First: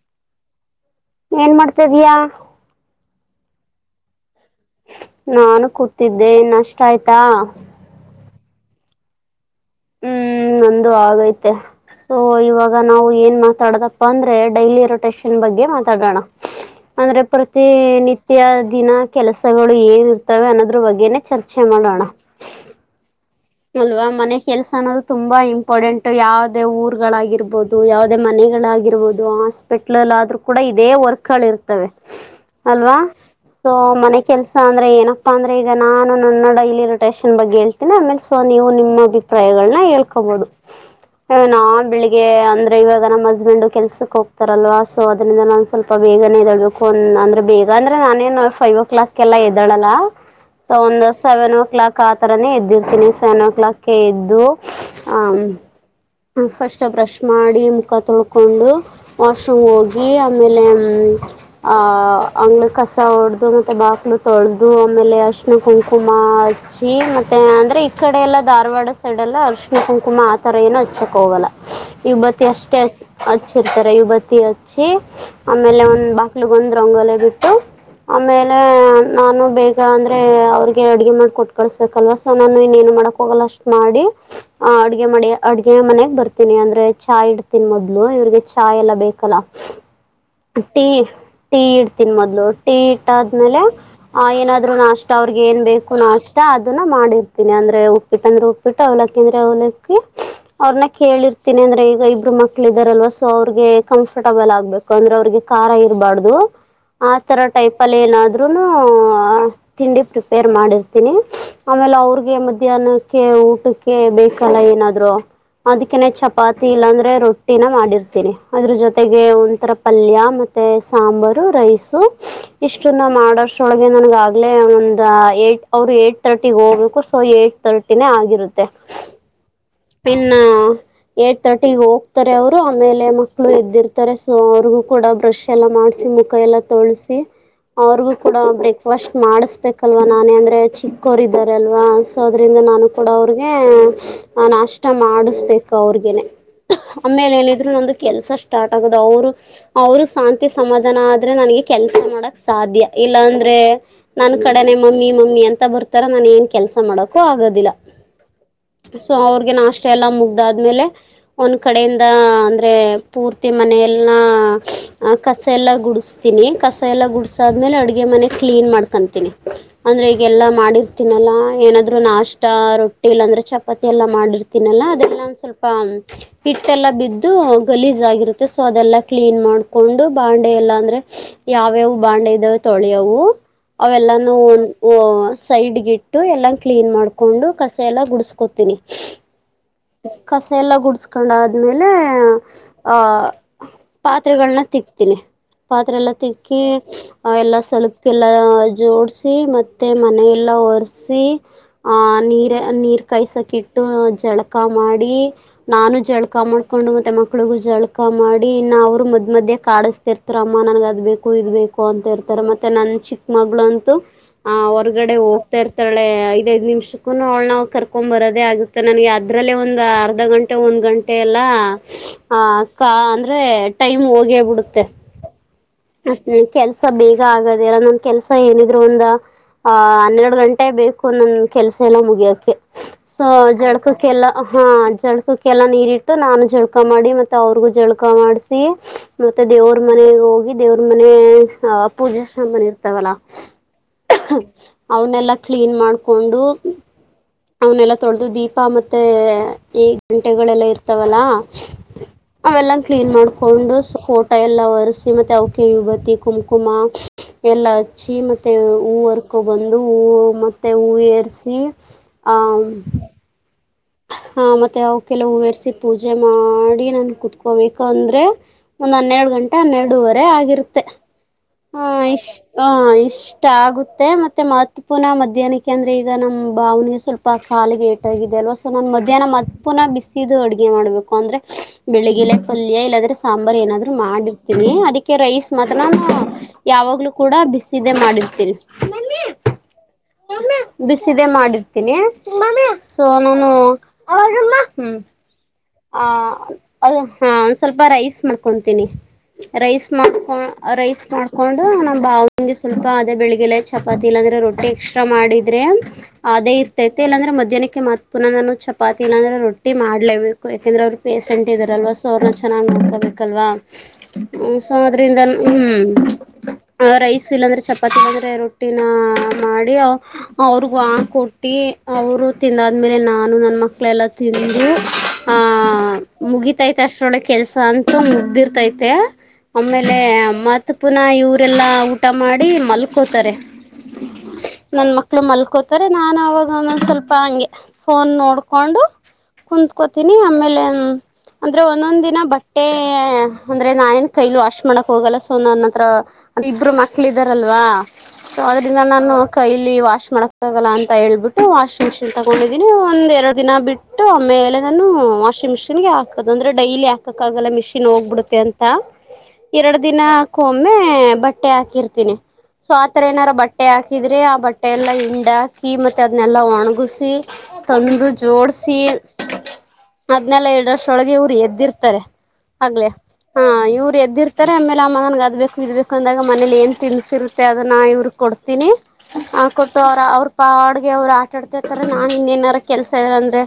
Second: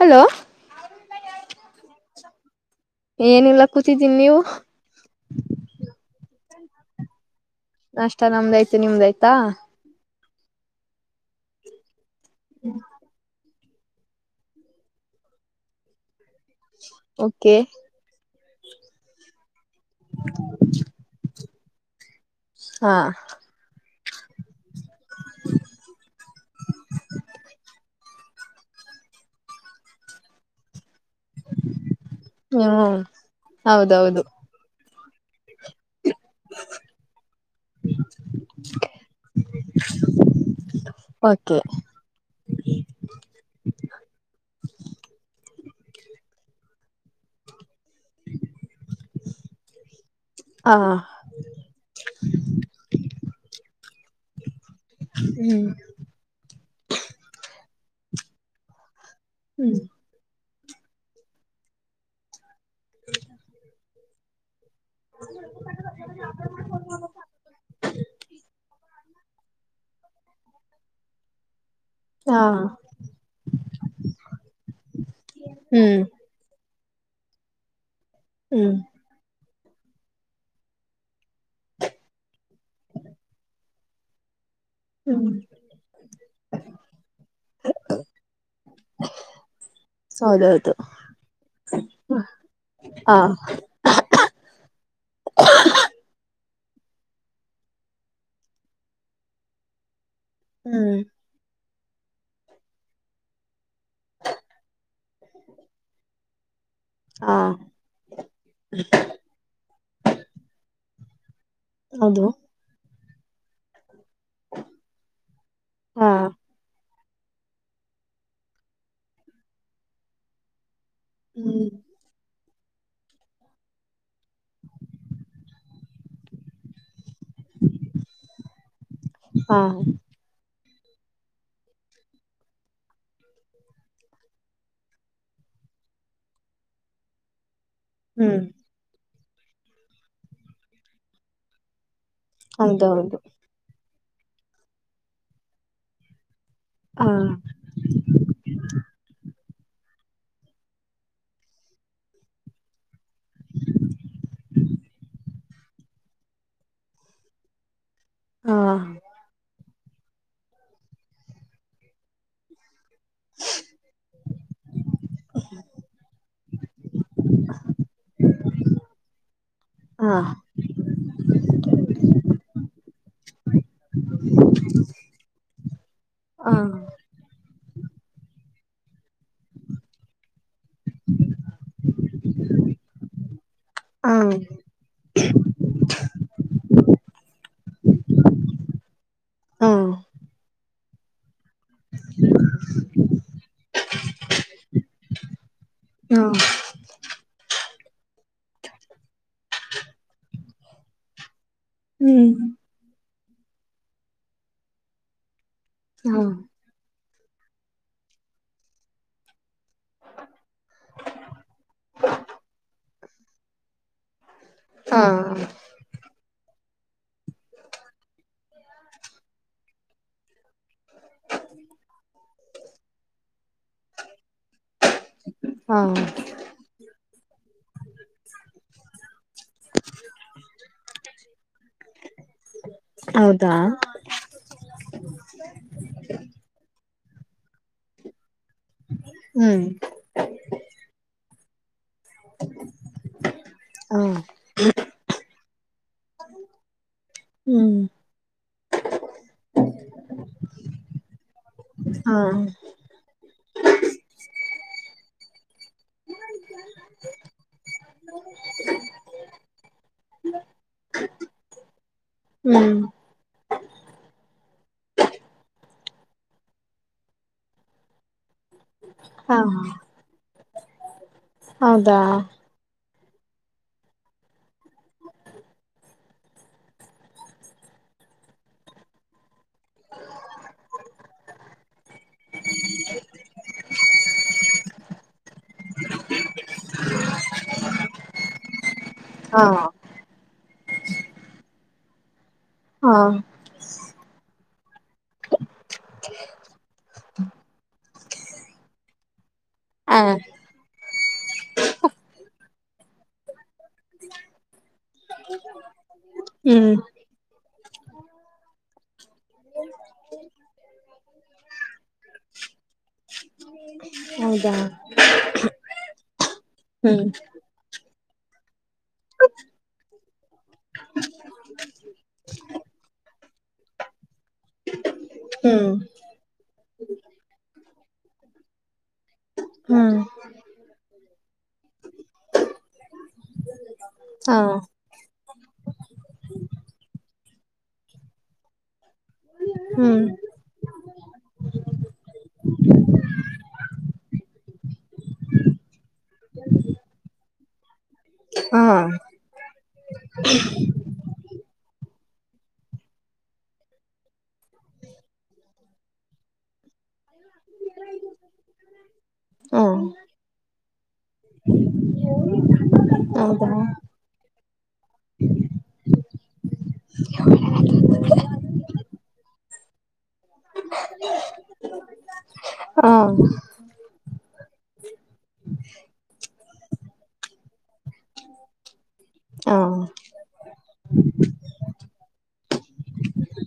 Hello ಏನ್ ಮಾಡ್ತ ಇದ್ಯಾ ಏನಿಲ್ಲ ಕೂತಿದ್ದೀನಿ ನೀವು ನಾನು ಕೂತಿದ್ದೆಆಯ್ತಾ ನಷ್ಟ ನಮ್ದಯ್ತು ನಿಮ್ದಾಯ್ತಾ ಹ್ಮ್ ನಂದು ಆಗೈತೆ ಸೊ ಇವಾಗ ನಾವು ಏನ್ ಮಾ ಮಾತಾಡದಪ್ಪ ಅಂದ್ರೆ ಡೈಲಿ ರೊಟೇಷನ್ ಬಗ್ಗೆ ಮಾತಾಡೋಣ ಅಂದ್ರೆ ಓಕೆ ಪ್ರತಿನತ್ಯ ವತ್ಯ ದಿನ ಕೆಲಸಗಳು ಏನಿರ್ತವೆ ಅನ್ನೋದ್ರ ಬಗ್ಗೆನೆೇ ಚರ್ಚೆ ಮಾಡೋಣ ಹಾ ಅಲ್ವಾ ಮನೆ ಕೆಲ್ಸ ಅನ್ನೋದು ತುಂಬಾ ಇಂಪಾರ್ಟೆಂಟ್ ಯಾವದೇ ಊರ್ಗಳಾಗಿರ್ಬೋದು ಯಾವವುದೇ ಮನೆ ಆಗಿರಬಹುದು ಹಾಸ್ಪಿಟ್ಲ್ಆದ್ರೂ ಕೂಡ ಇದೇ ವರ್ಕ್ ಮಕ್ಕಳ ಇರ್ತವೆ ನೀವು ಅಲ್ವಾ ಸೊ ಮನೆ ಹೌದೌದು ಕೆಲ್ಸ ಅಂದ್ರೆ ಏನ ಅಂದ್ರೆ ಈಗ ನಾನು ನನ್ನ ನೋಡ ಇಲ್ಲಿ ರೊಟೇನ್ ಬಗ್ಗೆ ಹೇಳ್ತೀ ಆಮೇಲೆ ಸೊ ನೀವು ನಿಮ್ಮ ಅಭಿಪ್ರಾಯಗಳನ್ನ ಹೇಳ್ಕೊಬಹುದು ಓಕೆ ನಾ ಬೆಳಿಗ್ಗೆ ಅಂದ್ರೆ ಇವಾಗ ನಮ್ಮ್ ಹಸ್ಬೆಂಡ್ ಕೆಲ್ಸಕ್ ಹೋಗ್ತಾರಲ್ವಾ ಸೊ ಅದ್ರಿಂದ ನಾನ್ ಸ್ವಲ್ಪ ಬೇಗ ಬೇಗ ಎದ್ದಳ್ಬೇಕು ಅ ಅಂದ್ರೆ ಬೇಗ ಅಂದ್ರೆ ನಾನೇನ್ ಫೈವ್ ಓ ಕ್ಲಾಕ್ ಎಲ್ಲ ಎದ್ದೇಳಲ್ಲ ಹಾ ಒಂದು ಸೆವೆನ್ ಓ ಕ್ಲಾಕ್ ಆತರಾನೇ ಎದ್ದಿರ್ತೀನಿ ಕ್ಲಾಕ್ ಇದ್ದು ಹ ಹ್ಮ್ ಫಸ್ಟ್ ಬ್ರಷ್ ಮಾಡಿ ಮುಖ ತೊಳ್ಕೊಂಡು ವಾಶ್ರೂಮ್ ಹ್ಮ್ ಹೋಗಿ ಆಮೇಲೆ ಆ ಅಂಗ್ಳ ಕಸ ಹೊಡ್ದ ಮತ್ತೆ ಬಾಕ್ಲು ತೊಳ್ದ ಇದು ಆಮೇಲೆ ಅಶ್ಣ ಕುಂಕುಮ ಅಚ್ಚಿ ಮತ್ತೆ ಅಂದ್ರೆ ಈ ಕಡೆ ಎಲ್ಲ ಧಾರವಾಡ ಈ ಕಡೆ ಎಲ್ಲ ಸೈಡೆಲ್ಲ ಅರ್ಶಿ ಕುಂಕುಮ ಆ ರ ಏನನು ಹಚ್ಚಕ್ಕ ಹೋಗಲ್ಲ ಹಾ ಯುಬತಿ ಅಷ್ಟೇ ಹಚ್ಚಿರ್ತಾರೆ ಯುಬತಿ ಹಚ್ಚಿ ಆಮೇಲೆ ಹ್ಮ್ ಒಂದ್ ಬಕ್ಲಗ ಒಂದು ರಂಗೋಲೆ ಬಿಟ್ಟು ಆಮೇಲೆ ಹ್ಮ್ ನಾನು ಬ ಈಗ ಅಂದ್ರೆ ಅವ್ರಿಗೆ ಅಡ್ಗೆ ಮಾಡಿ ಕೊಟ್ಟು ಕಳಸ್ಬೇಕಲ್ವಾ ಸೊ ನಾನು ಇನ್ನೇಏನ್ ಮಾಡಕ್ ಹೋಗಲ್ಲ ಅಷ್ಟ್ ಮಾಡಿ ಆ ಅಡ್ಗೆ ಮಾಡಿ ಹ್ಮ್ ಅಡ್ಗೆ ಮನೆಾಗ ಬರ್ತನಿ ಅಂದ್ರೆ ಚಾಯ್ ಇಡ್ತೀನಿ ಮೊದ್ಲು ಇವ್ರಿಗೆ ಚಾಯ್ ಎಲ್ಲ ಬೇಕಲ್ಲ ಹ ಹೌದೌದು ಟೀ ಇಡ್ತೀನ್ಿ ಮೊದ್ಲು ಟೀ ಹಾ ಇಟ್ಟಾದ್ಮೇಲೆ ಆ ಏನಾದ್ರು ನಾಷ್ಟ ಅವ್ರಿಗೆ ಏನ್ ಬೇಕು ನಾಷ್ಟ ಅ ಇದನ್ನ ಮಾಡಿತೀನಿ ಅಂದ್ರೆ ಉಪ್ಪಿಟ್ಟ ಅಂದ್ರೆ ಉಪ್ಪಿಟ್ಟ ಅವಲಕ್ಕಿ ಅಂದ್ರೆ ಅವ್ಲಕ್ಕಿ ಅವ್ರನ್ನ ಹ್ಮ್ ಕೇಳಿರ್ತೀನಿ ಅಂದ್ರೆ ಈಗ ಇಬ್ರು ಮಕ್ಳ ಇದ್ದಾರಲ್ವಾ ಸೊ ಅವ್ರಗೆ ಕಂಫರ್ಟಬಲ್ ಆಗ್ಬೇಕು ಅಂದ್ರೆ ಅವ್ರಿಗೆ ಖಾರ ಇರಬಾರ್ದು ಹಾ ಆತರ ಟೈಪ್ ಅಲ್ಲಿ ಏನಾದ್ರುನು ತಿಂಡಿ ಪ್ರಿಪೇರ್ ಮಾಡಿರ್ತೀನಿ ಆಮೇಲೆ ಅವರು ಹೌದು ಮಧ್ಯಾಕ್ಕೆ ಊಟಕ್ಕೆ ಬೇಕಲ್ಲ ಏನಾದ್ರು ಅದಕನೆ ಹಾ ಚಪಾತಿ ಇಲ್ಲಾ ಅಂದ್ರೆ ರೊಟ್ಟಿನ ಮಾಡಿರ್ತೀನಿ ಅದ್ರ ಜೊತೆಗೆ ಒಂಥರ ಪಲ್ಯ ಮತ್ತೆ ಸಾಂಬಾರು ಹ್ಮ್ ರೈಸು ಇಷ್ಟು ನ ಮಾಡ ಆಸ್ಟ್ರೋಲಗೆ ನನಗ ಆಗ್ಲೇ ಒಂದು ಏಟ್ ಅವ್ರು ಏಟ್ ತರ್ಟಿಗೆ ಹೋಗ್ಬೇಕು ಸೊ ಏಟ್ ತರಟಿನೇ ಆಗಿರುತ್ತೆ ಹಾ ಇನ್ನ ಏಟ್ ತರ್ಟಿ ಹೋಗ್ತಾರೆ ಅವ್ರು ಆಮೇಲೆ ಮಕ್ಳು ಇದದ್ದಿರ್ತಾರೆ ಸೊ ಅವ್ರಿಗೂ ಕೂಡ ಬ್ರಷ್ ಎಲ್ಲ ಮಾಡ ತಸಿ ಮುಖ ಎಲ್ಲ ತೊಳಸಿ ಅವ್ರಿಗೂ ಕೂಡ ಹ್ಮ್ ಬ್ರೇಕ್ಫಾಸ್ಟ್ ಮಾಡಿಸ್ಬೇಕಲ್ವಾ ನಾನೇ ಅಂದ್ರೆ ಚಿಕ್ಕೋರು ಇದಾರಲ್ವಾ ಸೊ ಅದ್ರಿಂದ ನಾನು ಕೂಡ ಹೌದೌದು ಅವ್ರಿಗೆ ನಾಷ್ಟ ಮಾಡಿಸ್ಬೇಕು ಅವ್ರಗನೆ ಹಾ ಆಮೇಲೆ ಏನಿದ್ರು ನಂದು ಕೆಲ್ಸ ಸ್ಟಾರ್ಟ್ ಆಗದು ಅವರು ಅವರು ಶಾಂತಿ ಸಮಾಧಾನ ಆದ್ರೆ ನನ್ಗೆ ಕೆಲ್ಸ ಮಾಡಕ್ ಸಾಧ್ಯ ಇಲ್ಲಾ ಅಂದ್ರೆ ನನ್ ಕಡೆ ಮಮ್ಮಿ ಮಮ್ಮಿ ಅಂತ ಬರ್ತಾರ ನಾನನ್ ಏನ್ ಕೆಲಸ ಮಾಡಕೂ ಆಗೋದಿಲ್ಲ ಹಾ ಸೊ ಅವ್ರಿಗೆ ನಾಷ್ಟ ಕೆಲ್ಸ ಎಲ್ಲ ಮುಗ್ದಾದ್ಮೇಲೆ ಒಂದ್ ಕಡೆಯಿಂದ ಅಂದ್ರೆ ಪೂರ್ತಿ ಮನೆಯಲ್ಲ ಕಸ ಎಲ್ಲ ಗುಡಿಸ್ತೀನಿ ಕಸ ಎಲ್ಲ ಗುಡಸಾದ್ಮೇಲೆ ಅಡುಗೆ ಮನೆ ಕ್ಲೀನ್ ಮಾಡ್ಕೊಂತೀನಿ ಅಂದ್ರೆ ಹಾ ಈಗೆಲ್ಲಾ ಮಾಡಿರ್ತೀನಲ್ಲಾ ಏನಾದ್ರು ನಾಷ್ಟಾ ರೊಟ್ಟಿ ಇಲ್ಲಾಂದ್ರೆ ಚಪಾತಿ ಎಲ್ಲ ಮಾಡಿರ್ತೀನಲ್ಲ ಅದೆಲ್ಲ ಒಂದ ಸ್ವಲ್ಪ ಹಾ ಹಿಟ್ಟೆಲ್ಲಾ ಬಿದ್ದು ಗಲೀಜ್ ಆಗಿರುತ್ತೆ ಸೊ ಅದೆಲ್ಲಾ ಕ್ಲೀನ್ ಮಾಡ್ಕೊಂಡು ಬಂಡ ಎಲ್ಲ ಅಂದ್ರೆ ಯಾವ್ಯಾವವು ಬಾಂಡೆ ಇದಾವ ತೊಳೆಯವು ಹಾ ಅವೆಲ್ಲಾನ ಒ ಸೈಡ್ ಗಿ ಎಲ್ಲ ಕ್ಲೀನ್ ಮಾಡ್ಕೊಂಡು ಕಸ ಎಲ್ಲ ಗುಡಸ್ಕೋತೀನಿ ಹಾ ಹಾ ಕಸ ಎಲ್ಲ ಗುಡ್ಸ್ಕೊಂಡ ಆ್ಮೇಲೆ ಆಹ ಪಾತ್ರೆಗಳನ್ನ ತಿಕ್ತೀನಿ ಪಾತ್ರೆ ಎಲ್ಲ ತಿಕ್ಕಿ ಎಲ್ಲಾ ಸಲುಪ ಎಲ್ಲಾ ಜೋಡಸಿ ಮತ್ತೆ ಮನ ಎಲ್ಲ ಒರೆಸಿ ಆಹ ಹ್ಮ್ ನೀರ ನೀರ್ ಕಾಯಸಕಿ ಇಟ್ಟು ಜಳಕ ಮಾಡಿ ನಾನು ಹಾ ಜಳ್ಕ ಮಾಡ್ಕೊಂಡು ಮತ್ತೆ ಮಕ್ಳಿಗೂ ಜಳಕ ಮಾಡಿ ಇನ್ನು ಅವರು ಮದ್ ಮಧ್ಯೆ ಕಾಡಿಸತಿರ್ತಾರ ಅಮ್ಮ ನನ್ಗ ಅದ್ ಬೇಕು ಇದ್ ಬೇಕು ಅಂತ ಇರ್ತಾರ ಮತ್ತೆ ನನ್ ಚಿಕ್ಕ ಮಗಲಂತು ಅಂತೂ ಹ ಹಾ ಹೊರ್ಗಡೆ ಹೋಗ್ತಾ ಇರ್ತ ಐದಐದು ನಿಮಿಷಕ್ಕೂ ಒ ಕರ್ಕೊಂಡ್ ಬರೋದೇ ಆಗುತ್ತೆ ನನಗೆ ಅದ್ರಲ್ಲೇ ಒಂದ್ ಅರ್ಧ ಗಂಟೆ ಒಂದ್ ಗಂಟೆ ಗಂೆ ಎಲ್ಲ ಅಂದ್ರೆ ಟೈಮ್ ಹೋಗ ಡುತ್ತೆ ಹಾ ಮತ್ತ ಕೆಲ್ಸ ಬೇಗ ಆಗದಲ್ಲ ನಮ ಕೆಲ್ಸ ಏನ ್ರ ಒಂದ ಆ ಹನ್ನೆರಡು ಗಂಟೆ ಬೇಕು ನಂದ ಕೆಲ್ಸ ಎಲ್ಲ ಮುಗಿಯಕ ಸೊ ಹೌದಾ ಜಡ್ಕಕ್ಕೆಲ್ಲ ಹಾ ಜಡ್ಕಕ್ಕೆಲ್ಲಾ ನೀರಿಟ್ಟು ನಾನು ಜಳ್ಕ ಮಾಡ ಮತ್ತೆ ಅವ್ರಗೂ ಜಳಕ ಮಾಡ್ಸಿ ಮತ್ತೆ ಹ್ಮ್ ದೇವ್ರ ಮನೆ ಹೋಗಿ ಮ ಪೂಜೆ ಸಾಮಾನ ಇರ್ತಾವಲ್ಲ ಹಾ ಅವನ್ನಲ್ಲಾ ಕ್ಲೀನ್ ಮಾಡ್ಕೊಂಡು ಹ್ಮ್ ಅವನೆಲ್ಲಾ ತೊಳೆದು ದೀಪ ಮತ್ತೆ ಈ ಗಂಟೆಗಳೆಲ್ಲ ಇರ್ತಾವಲ್ಲ ಹಾ ಅವೆಲ್ಲ ಕ್ಲೀನ್ ಮಾಡ್ಕೊಂಡು ಓಟ ಎಲ್ಲ ಒಸಿ ಮತ್ತೆ ಅವಕ ಯುವತಿ ಕುಂಕುಮ ಎಲ್ಲ ಹಚ್ಚಿ ಮತ್ತೆ ಹೂವರ್ಕೊ ಬಂದು ಹೂ ಮತ್ತೆ ಹೂ ಏಸಿ ಹ ಹ್ಮ್ ಮತ್ತುತ್ತ ಅವು ಕೆಲವುೂವರೆಸಿ ಪೂಜೆ ಮಾಡಿ ನಾನು ಕುೂತ್ಕೋಬೇಕು ಅಂದರೆ ಒಂದ್ ಹನ್ನೆರಡು ಹ ಗಂಟೆ ಹನ್ನೆರಡುವರೆ ಆಗಿರುತ್ತೆ ಹ ಹೌದಾ ಇಷ್ಟ ಹ ಇ ಇಷ್ಟ ಆಗುತ್ತೆ ಮತ್ತೆ ಮಹತ್ವಪೂರ್ಣ ಮಧ್ಯಾಹ್ನಕ್ಕೆ ಅಂದ್ರೆ ಈಗ ನಮ್ಮ್ ಭಾವನೆಿಗೆ ಸ್ವಲ್ಪ ಕಾಲಿಗೆ ಏಟಾಗಿದೆ ಅಲ್ವಾ ಸೊ ನಾನ ಮಧ್ಯಾಹ್ನ ಮ ಪುನಃ ಬಿಸಿದು ಅಡುಗೆ ಮಾಡ್ಬೇಕು ಅಂದ್ರೆ ಬೆಳಿಗ್ಗೆಲೆ ಪಲ್ಯ ಇಲ್ಲಾದ್ರೆ ಸಾಂಬಾರಾರ್ ಏನಾದ್ರು ಮಾಡಿರ್ತೀನಿ ಅದಕ್ಕೆ ರೈಸ್ ಮಾತ್ರ ಯಾವಾಗ್ಲೂ ಕೂಡ ಬಿಸದೆೇ ಮಾಡಿರ್ತೀರಿ ಹಾ ಹನಾ ಬಿಸಿದೆೇ ಮಾಡಿರ್ತೀನಿು ಹಾ ಸೊ ನಾನು ಹ್ಮ ಹ ಅದು ಹ ಒಂದ್ ಸ್ವಲ್ಪ ರೈಸ್ ಮಾಡ್ಕೊಂತೀನಿ ರೈಸ್ ಹ ಮಾಡ್ಕೊಂಡ ರೈಸ್ ಮಾಡ್ಕೊಂಡು ನಮ್ಮ ಬ ನಿಗೆ ಸ್ವಲ್ಪ ಅದೆ ಬೆಳಗ್ಗೆಲೆ ಚಪಾತಿ ಇಲ್ಲಾಂದ್ರೆ ರೊಟ್ಟಿ ಕ್ಷ ಮಾಡಿದ್ರೆ ಅದೇ ಹ್ಮ್ ಇರ್ತೈತೆ ಇಲ್ಲಾಂದ್ರೆ ಮಧ್ಯಾಹ್ನಕ್ಕೆ ಮತ್ ಪುನಃ ನಾನು ಚ ಇಏನಂದ್ರೆ ರೊಟ್ಟಿ ಮಾಡ್ಲವು ಯಾಕೆಂದ್ರೆ ಅವರು ಪೇಸೆಂಟ್ ಇದಾರಲ್ವಾ ಸೊ ಅವ್ರನ್ನ ಚೆನ್ನಾಗ್ ನೋಡ್ಕೋಬೇಕಲ್ವಾ ಹೌದಾ ಸೊ ಅದ್ರಿಂದ ಹ್ಮ್ ಹ್ಮ್ ರೈಸ್ ಇಲ್ಲಾಂದ್ರೆ ಚಪಾತಿ ಇಲ್ಲಾಂದ್ರೆ ರೊಟ್ಟಿ ಮಾಡಿ ಅವ್ರಗ ಹ ಕೊಟ್ಟಿ ಅವರು ತಿಂದಾದ್ಮೇಲೆ ನಾನು ಮಕ್ಳೆಲ್ಲ ತಿಂದು ಆ ಹ್ಮ್ ಮುಗಿತೈತೆ ಅಷ್ಟಳ ಕೆಲ್ಸ ಅಂತ ಮುದ್ದಿರ್ತೈ ಮತ್ತೆ ಆಮೇಲೆ ಹ್ಮ್ ಮತ್ ಪುನಃ ಇವರೆಲ್ಲಾ ಊಟ ಮಾಡಿ ಮಲ್ಕೋತಾರೆ ಹಾ ನನ್ ಮಕ್ಳು ಮಲ್ಕೋತಾರೆ ನಾನ ಅವಾಗಂದ ಸ್ವಲ್ಪ ಹಂಗೆ ಫೋನ್ ನೋಡ್ಕೊಂಡು ಹ್ಮ್ ಕುತ್ಕೋತನಿ ಆಮೇಲೆ ಅಂದ್ರೆ ಒಂದೊಂದ್ ದಿನ ಬಟ್ಟೆ ಅಂದ್ರೆ ನಾನೇನ್ ಕೈಲಿ ವಾಶ್ ಮಾಡಕ್ ಹೋಗಲ್ಲ ಸೊ ನನ್ ಹತ್ರ ಅದು ಇಬ್ಬರು ಮಕ್ಕಳ ಇದಾರೆ ಲ್ವಾ ಸೊ ಹಾ ಅದ್ರಂದ ನಾನು ಕೈಲ್ಲಿ ವಾಶ್ ಮಾಡಕ್ಕ್ಕಗಲ್ಲ ಅಂತ ಹೇಳ್ಬಿಟ್ಟು ವಾಶ್ ತಗೊಂಡಿದೀನಿ ಒಂದ್ ಎರಡು ದಿನ ಬಿಟ್ಟು ಆಮೇಲೆ ನಾನು ವಾಷಿಂಗ್ ಮಿಷನ್ಗೆ ಹಾಕದ ಅಂದ್ರೆ ೈಲಿ ಹಾಕ ಕ್ಕಾಗಲ್ಲ ಮಿಷಿನ್ ಹೋಗ್ಬಿಡುತ್ತೆ ಅಂತ ಎರಡ್ ಹ್ಮ ದಿನಕ್ಕ ಒಮ್ಮೆ ಬಟ್ಟೆ ಹಾಕಿರ್ತಿನಿ ಸೊ ಆತರ ಏನಾರ ಹೌದಾ ಬಟ್ಟೆ ಹಾಕಿದ್ರೆ ಆ ಬಟ್ಟೆ ಎಲ್ಲಾ ಹಿಂಡಾಕಿ ಮತ್ತೆ ಅದನೆಲ್ಲಾ ಒಣಗುಸಿ ತಂದು ಜೋಡ್ಸಿ ಹದ್ನಲ್ಲ ಎಏಡ್ ವರ್ಷೊಳಗೆ ಇವ್ರು ಎದ್ದಿರ್ತಾರೆ ಹಾ ಆಗ್ಲೆೇ ಹಾ ಹಾ ಇವ್ ಎದ್ದಿರ್ತಾರೆ ಆಮೇಲೆ ಆಮ್ಮ ನನ್ಗೆ ಅದ್ಬೇಕು ಇದ್ಬೇಕು ಅಂದಾಗ ಮನೇಲಿ ಏನ್ ತಿನ್ಸಿರುತ್ತ ಮ ಅದನ್ನ ಇವ್ರ ಕೊಡ್ತೀನಿ ಕೊಟ್ಟು ಅವ್ರ ಅವ್ರ ಪಾಡ್ಗೆ ಅವ್ರು ಆಟಾಡ್ತತರ ನಾ ಇನ್ನ ಏನಾರ ಕೆಲ್ಸ ಇ ಅಂದ್ರೆ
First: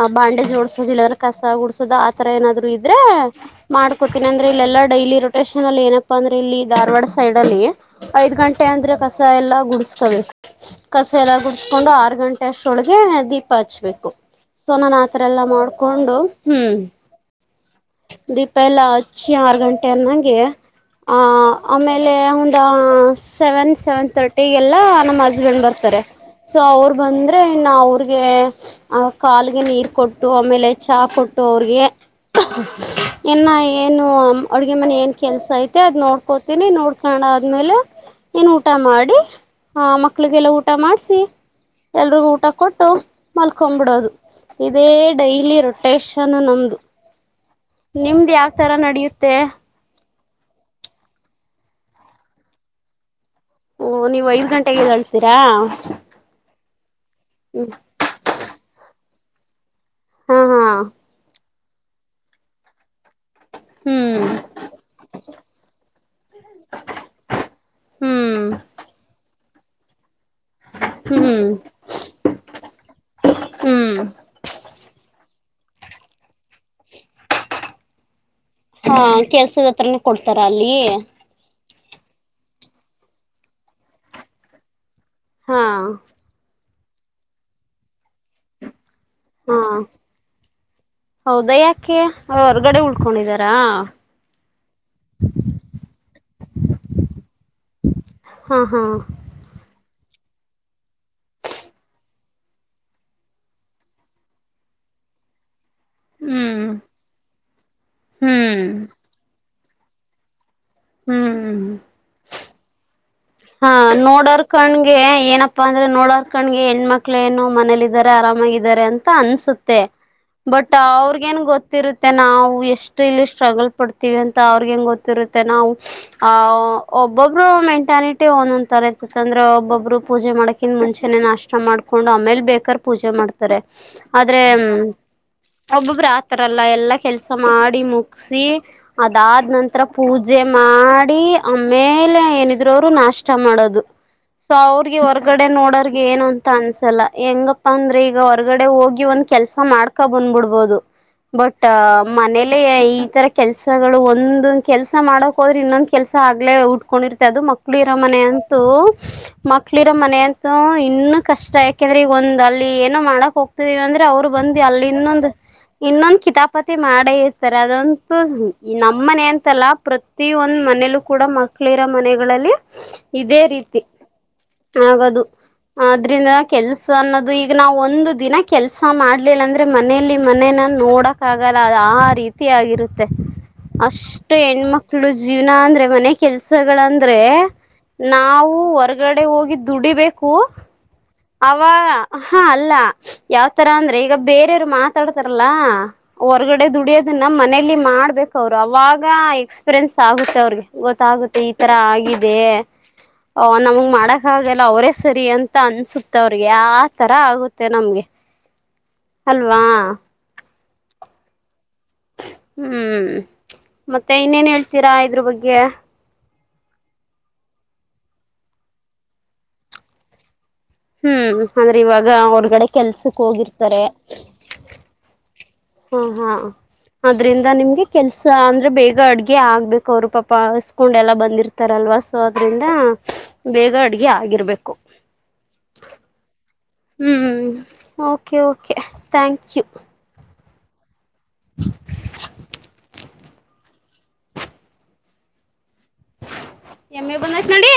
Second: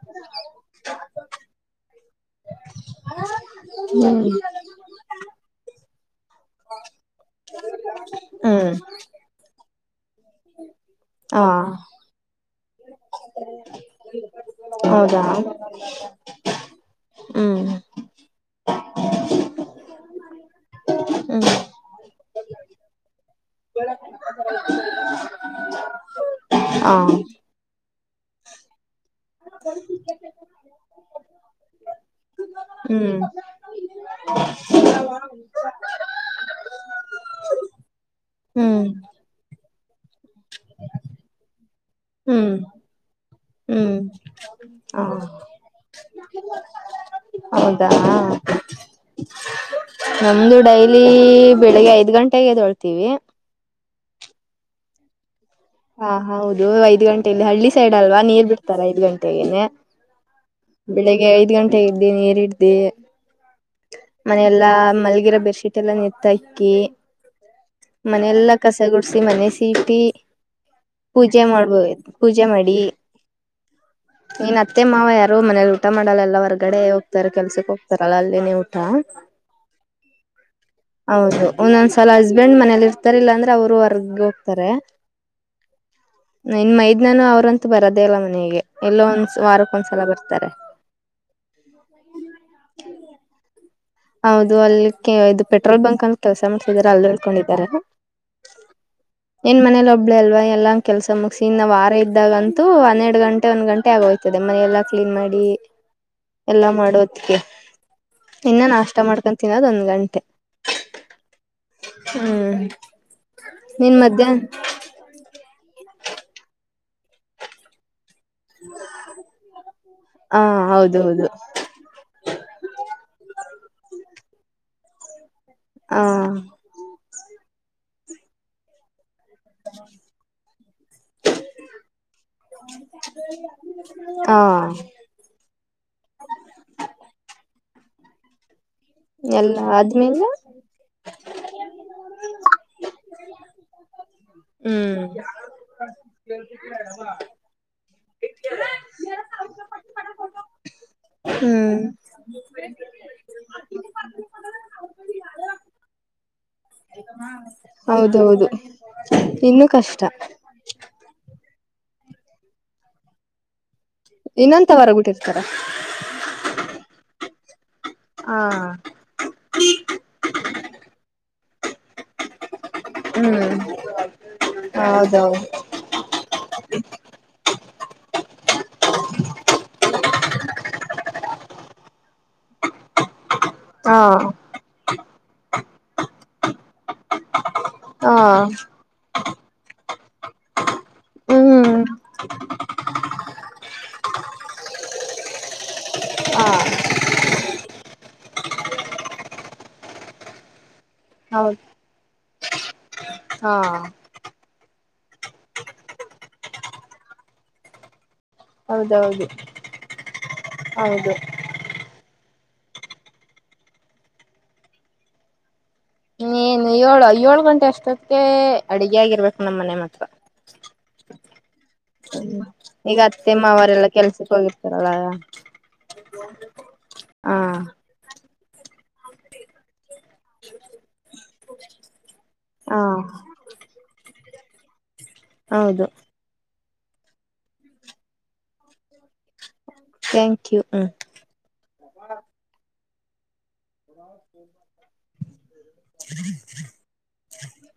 ಆ ಬಾಂಡೇಜ್ ಓಡಸೋದ ಇಲ್ಲಾಂದ್ರ ಕಸ ಓಡಸೋದು ಆತರ ಏನಾದ್ರು ಇದ್ರೆ ಮಾಡ್ಕೋತೀನಿ ಹ್ಮ್ ಅಂದ್ರೆ ಇಲ್ಲೆಲ್ಲಾ ಡೈಲಿ ರೊಟೇೇಶನ್ ಅಲ್ಲಿ ಏನಪ್ಪಾ ಅಂದ್ರೆ ಇಲ್ಲಿ ಧಾರ್ವಾಡ ಸೈಡ್ ಅಲ್ಲಿ ಐದ್ ಗಂಟೆ ಹ್ಮ್ ಅಂದ್ರೆ ಕಸ ಎಲ್ಲಾ ಗುಡ್ಸ್ಕೋಬೇಕು ಕಸ ಎಲ್ಲಾ ಹಾ ಗುಡ್ಸ್ಕೊಂಡು ಆರ್ ಗಂಟೆ ಷ್ಟ್ರೊಳಗೆ ದೀಪ ಹಚ್ಬೇಕು ಸೊ ನಾನ ಆತರ ಹೌದಾ ಎಲ್ಲಾ ಮಾಡ್ಕೊಂಡು ಹ್ಮ್ ಹ್ಮ್ ದೀಪ ಎಲ್ಲಾ ಹಚ್ಚಿ ಆರು ಗಂಟೆ ಅನ್ನಂಗೆ ಆ ಹ್ಮ್ ಆಮೇಲೆ ಒಂದ ಸೆವೆನ್ ಸೆವೆನ್ ತರ್ಟಿಗೆಲ್ಲ ನಮ್ಮ್ ಹಸ್ಬೆಂಡ್ ಬರ್ತದೆ ಸೊ ಹಾ ಅವ್ರು ಬಂದ್ರೆ ನ ಅವ್ರಿಗೆ ಆ ಕಾಲಗೆ ನೀರ್ ಕೊಟ್ಟು ಆಮೇಲೆ ಚಹ ಕೊಟ್ಟು ಅವ್ರಿಗೆ ಹ್ಮ್ ಇನ್ನ ಏನು ಅಡ್ಗೆ ಮನೆ ಏನ್ ಕೆಲ್ಸ ಐತೆ ಅದ್ ನೋಡ್ಕೋತೀನಿ ನೋಡ್ಕೊಂಡ ಆದ್ಮೇಲೆ ಏನ್ ಊಟ ಹ್ಮ್ ಮಾಡಿ ಆ ಮಕ್ಳಿಗೆಲ್ಲ ಊಟ ಮಾಡ್ಸಿ ಎಲ್ರುಗ ಊಟ ಹ್ಮ್ ಕೊಟ್ಟು ಮಲ್ಕೊ್ ಹ್ಮ್ ಬಿಿಡೋದು ಇದೇ ಹ ಡೈಲಿ ರೊಟೇಶನ್ ನಮ್ದು ಹೌದಾ ನಿಮ್ದ್ ಯಾವ್ ತರ ನಡೆಯುತ್ತೆ ನಮ್ದು ಡೈಲಿ ಬೆಳಿಗ್ಗೆ ಐದ್ ಗಂಟೆಗೆ ಎದಳ್ತೀವಿ ಓ ನೀವು ಐದ್ ಗಂಟೆಗೆ ಅಳ್ತೀರಾ ಹಾ ಹೌದು ಐದ್ ಗಂಟೆಯಲ್ಲಿ ಹಳ್ಳಿ ಸೈಡ್ ಅಲ್ವಾ ನೀರ್ ಬಿಡ್ತಾರಾ ಐದ್ ಗಂಟೆಗೆನೆ ಹಾ ಹಾ ಬೆಳಿಗ್ಗೆ ಐದ್ ಗಂಟೆ ಇದ್ದ ನೀರಿ್ದೆ ಹ್ಮ್ ಮನೆಯೆಲ್ಲಾ ಮಲ್ಗಿರೋ ಬೆಡ್ಶೀಟ್ ಎಲ್ಲಾ ನಿತ್ತ ಹಾಕ್ಕಿ ಹ್ಮ್ ಮನೆಯಲ್ಲಾ ಕಸ ಗುಡ್ಸಿ ಮನೆ ಸೀಟಿ ಪೂಜೆ ಹ್ಮ್ ಮಾಡ್ಬೋ ಪೂಜೆ ಮಾಡಿ ಹ್ಮ್ ನೀನ್ ಅತ್ತೆ ಮಾವ ಯ ಅವ ಮನೇಲಿ ಊಟ ಮಾಡಲ್ಲ ಹೊರ್ಗಡೆ ಹೋಗ್ತಾರೆ ಕೆಲ್ಸಕ್ ಹೋಗ್ತಾರಲ್ಲ ಅಲ್ಲಿ ಹಾ ಕೆಲ್ಸದ ಹತ್ರನ ಕೊಡ್ತಾರ ಅಲ್ಲಿ ಹೌದು ಒಂದೊಂದ್ಸಲ ಹಸ್ಬೆಂಡ್ ಮನೇಲಿ ಇರ್ತಾರಿಲ್ಲ ಅಂದ್ರೆ ಅವರು ಹೊರ್ಗ್ ಹೋಗ್ತಾರೆ ಹಾ ನಿನ್ ಮೈದ್ನಾನು ಅವ್ರಂತೂ ಬರೋೇ ಅಲ್ಲ ಮನೆಗೆ ಎಲ್ಲೋ ಒಂದ್ ಹಾ ವಾರಕ್ ಒಂದ್ಸಲ ಬರ್ತಾರೆ ಹೌದಾ ಯಾಕೆ ಅವ ಹೊರ್ಗಡೆ ಉಳ್ಕೊಂಡಿದಾರಾ ಹೌದು ಅಲ್ಲಿ ಇದು ಪೆಟ್ರೋಲ್ ಬಂಕ್ ಅಂತ ಕೆಲ್ಸ ಮಾಡ್ಸಿದಿದ್ದಾರೆ ಅಲ್ಲಿ ಹೇಳ್ಕೊಂಡಿದ್ದಾರೆ ಹ ಹಾ ಒಬ್ಳ ಅಲ್ವಾ ಎಲ್ಲ ಕೆಲಸ ಮುಗಿಸಿ ಇನ್ನ ವಾರ ಇದ್ದಾಗಂತು ಒನ್ನೆರಡು ಗಂಟೆ ಒಂದ್ ಗಂಟೆ ಆಗೋಯ್ತದೆ ಮನ ಎಲ್ಲ ್ನ್ ಮಾಡಿ ಎಲ್ಲ ಹ್ಮ್ ಮಾಡೋ ಇನ್ನ ಹ್ಮ್ ನ ತಿಿನೋದ ಒ್ ಗಂಟೆ ಹ್ಮ್ ಹ್ಮ್ ಹ್ಮ್ ಹಾ ನಿನ್ ಮಧ್ಯಾಹ್ನ ನೋಡರ್ ಕಣ್ಗೆ ಏನಪ್ಪಾ ಅಂದ್ರೆ ನೋಡರ್ ಕಣ್ಗೆ ಹೆಣ್ಮಕ್ಳ ಏನು ಮನೇಲಿ ಿದ್ದಾರೆ ಆರಾಮಾಗಿದ್ದಾರೆ ಅಂತ ಅನ್ಸುತ್ತೆ ಹ ಬಟ್ ಅವ್ರಗ ಹೌದೌದು ನ್ ಗೊತ್ತಿರುತ್ತೆ ನಾವು ಎಷ್ಟು ಇಲ್ಲಿ ಸ್ಟ್ರಗಲ್ ಪಡ್ತ ಅಂತ ಅವ್ರಗ ಹೆಂಗ್ ಗೊತ್ತಿರುತ್ತೆ ನಾವು ಹ ಆಹ್ ಒಬ್ಬೊಬ್ರು ಮೆಂಟಾಲಿಟಿ ಒಂದೊ್ ತರ ಕುತಂದ್ರೆ ಒಬ್ಬೊಬ್ಬರು ಪೂಜೆ ಮಾಡಕಿನ್ ಮುಂಚೆನೆ ನಾಷ್ಟ ಮಾಡ್ಕೊಂಡು ಆಮೇಲ್ ಬೇಕಾರ್ ಪೂಜೆ ಮಾಡ್ತಾರೆ ಹ ಆದ್ರೆ ಒಬ್ಬೊಬ್ಬ್ರ ಆತರಲ್ಲ ಎಲ್ಲಾ ಕೆಲ್ಸ ಮಾಡಿ ಮುಗಸಿ ಅದಾದ ಎಲ್ಲ ನಂತರ ಆದ್ಮೇಲೆ ಪೂಜೆ ಮಾಡಿ ಆಮೇಲೆ ಏನಿದ್ರು ಅವರು ನಾಶ ಕಷ್ಟ ಮಾಡೋದು ಸೊ ಅವ್ರಿಗೆ ಹೊರ್ಗಡೆ ನೋಡರ್ ಏನು ಅಂತ ಅನ್ಸಲ್ಲ ಹೆಂಗಪ್ಪ ಅಂದ್ರೆ ಈಗ ಈಗ ಹೊರ್ಗಡೆ ಹೋಗಿ ಒಂದ್ ಕೆಲ್ಸ ಮಾಡ್ಕೊ ಬಂದ್ಬಿಡ್ಬೋದು ಬಟ್ ಹ್ಮ್ ಮನೇಲೆ ಈತರ ಕೆಲ್ಸಗಳು ಒಂದ ಕೆಲ್ಸ ಮಾಡಕ್ ಹೋದ್ರೆ ಇನ್ನೊಂದ ಕೆಲ್ಸ ಉಟ್ಕೊಂಡಿರ್ತೆ ಅದು ಮಕ್ಕಳು ಮನ ಹೌದೌದು ಅಂತೂ ಇನ್ನು ಮಕ್ಕಳಿರೋ ಕಷ್ಟ ಮನ ಅಂತೂ ಇನ್ನುೂ ಕಷ್ಟ ಇಷ್ಟ ಯಾಕೆಂದ್ರೆ ಈಗ ಒಂದ್ ಅಲ್ಲಿ ಏನೋ ಮಾಡಕ್ ಹೋಗ್ತಿದೀವಿ ಅಂದ್ರೆ ಅವ್ರು ಬಂದ್ ಅಲ್ಲಿ ಇನ್ನೊಂದು್ ಇನ್ನಂತವರಬಿಟ್ಟಿರ್ತಾರ ಇನ್ನೊಂದು ಕಿತಾಪತಿ ಮಾಡೇ ಇರ್ತಾರೆ ಅದಂತೂ ಹ ನಮ್ಮನೆ ಅಂತಲ್ಲ ಪ್ರತಿಿಯೊಂದು ಮನೇಲ್ಲೂ ಕೂಡ ಮಕ್ಕಳಿರ ಮನೆಗಳಲ್ಲಿ ಇದೇ ಹ್ಮ್ ರೀತಿ ಹೌದೌದು ಆದದ್ರಿಂದ ಕೆಲ್ಸ ಅನ್ನೋದು ಈಗ ನಾವ್ ಒಂದು ದಿನ ಕೆಲ್ಸ ಮಾಡ್ಲಿಲ್ಲ ಅಂದ್ರೆ ಮನೇಲಿ ಮನೇನ ನೋಡಕ್ ಆಗಲ್ಲ ಅ ಆ ರೀತಿ ಆಗಿರುತ್ತೆ ಹಾ ಅಷ್ಟು ಹೆಣ್ಮಕ್ಳು ಜೀವನ ಅಂದ್ರೆ ಮನೆ ಕೆಲ್ಸಗಳಂದ್ರೆ ಹಾ ನಾವು ಹೊರ್ಗಡೆ ಹೋಗಿ ದುಡಿಬೇಕು ಅವ ಹ್ಮ್ ಹಾ ಅಲ್ಲ ಯಾವತರ ಅಂದ್ರೆ ಈಗ ಬೇರೆಯವ್ರು ಮಾತಾಡ್ತಾರಲ್ಲ ಹಾ ಹೊರ್ಗಡೆ ದುಡಿಯೋದನ್ನ ಮನೇಲಿ ಮಾಡ್ಬೇಕ ಅವ್ರು ಅವಾಗ ಎಕ್ಸ್ಪೀರಿಯನ್ಸ್ ಆಗುತ್ತೆ ಅವ್ರಿಗೆ ಗೊತ್ತಾಗುತ್ತೆ ಈ ಹೌದು ತರ ಆಗಿದೆ ಹಾ ನಮಗ್ ಮಾಡಕ್ಾಗೆಲ್ಲ ಅವರೇ ಸರಿ ಅಂತ ಅನ್ಸುತ್ತೆ ಅವ್ರಿಗೆ ಆ ತರ ಆಗುತ್ತೆ ನಮ್ಗೆ ಹೌದೌದು ಅಲ್ವಾ ಹೌದು ಹ್ಮ್ ಮತ್ತೆ ಇನ್ನೇನ್ ಹೇಳ್ತೀರಾ ಇದ್ರ ಬಗ್ಗೆ ಏನು ಏಳು ಏಳ್ು ಗಂಟೆ ಅಷ್ಟತ್ತಿಗೆ ಅಡಗೆ ಆಗಿರ್ಬೇಕು ನಮ್ಮ ಮನೆ ಮಾತ್ರ. ಹ್ಮ್ ಅಂದ್ರೆ ಇವಾಗ ಹ್ಮ್ ಹೊರ್ಗಡೆ ಈಗ ಕೆಲ್ಸಕ್ ಅತ್ತೆ ಹೋಗಿರ್ತಾರೆ ಮಾವರೆಲ್ಲಾ ಕೆಲ್ಸಕ್ ಹೋಗಿರ್ತಾರಲ್ಲ ಹಾ ಹಾ ಹಾ ಅದ್ರಿಂದ ನಿಮ್ಗೆ ಕೆ ಸ ಅಂದರೆ ಬೇಗ ಅಡುಗೆ ಆಗ್ಬೇಕು ಅವರು ಪಾಪ ಹಸ್ಕೊಂಡೆಲ್ಲ ಬಂದಿರ್ತಾರಲ್ವಾ ಸೊ ಅದರಿಂದ ಹಾ ಬೇಗ ಅಡ್ಗೆ ಆಗಿರ್ಬೇಕು ಹೌದು ಹ್ಮ್ okay okay thank you thank you ಹ [inaudible] ಎಮ್ಮೆ ಬಂದೈತೆ ನಡಿ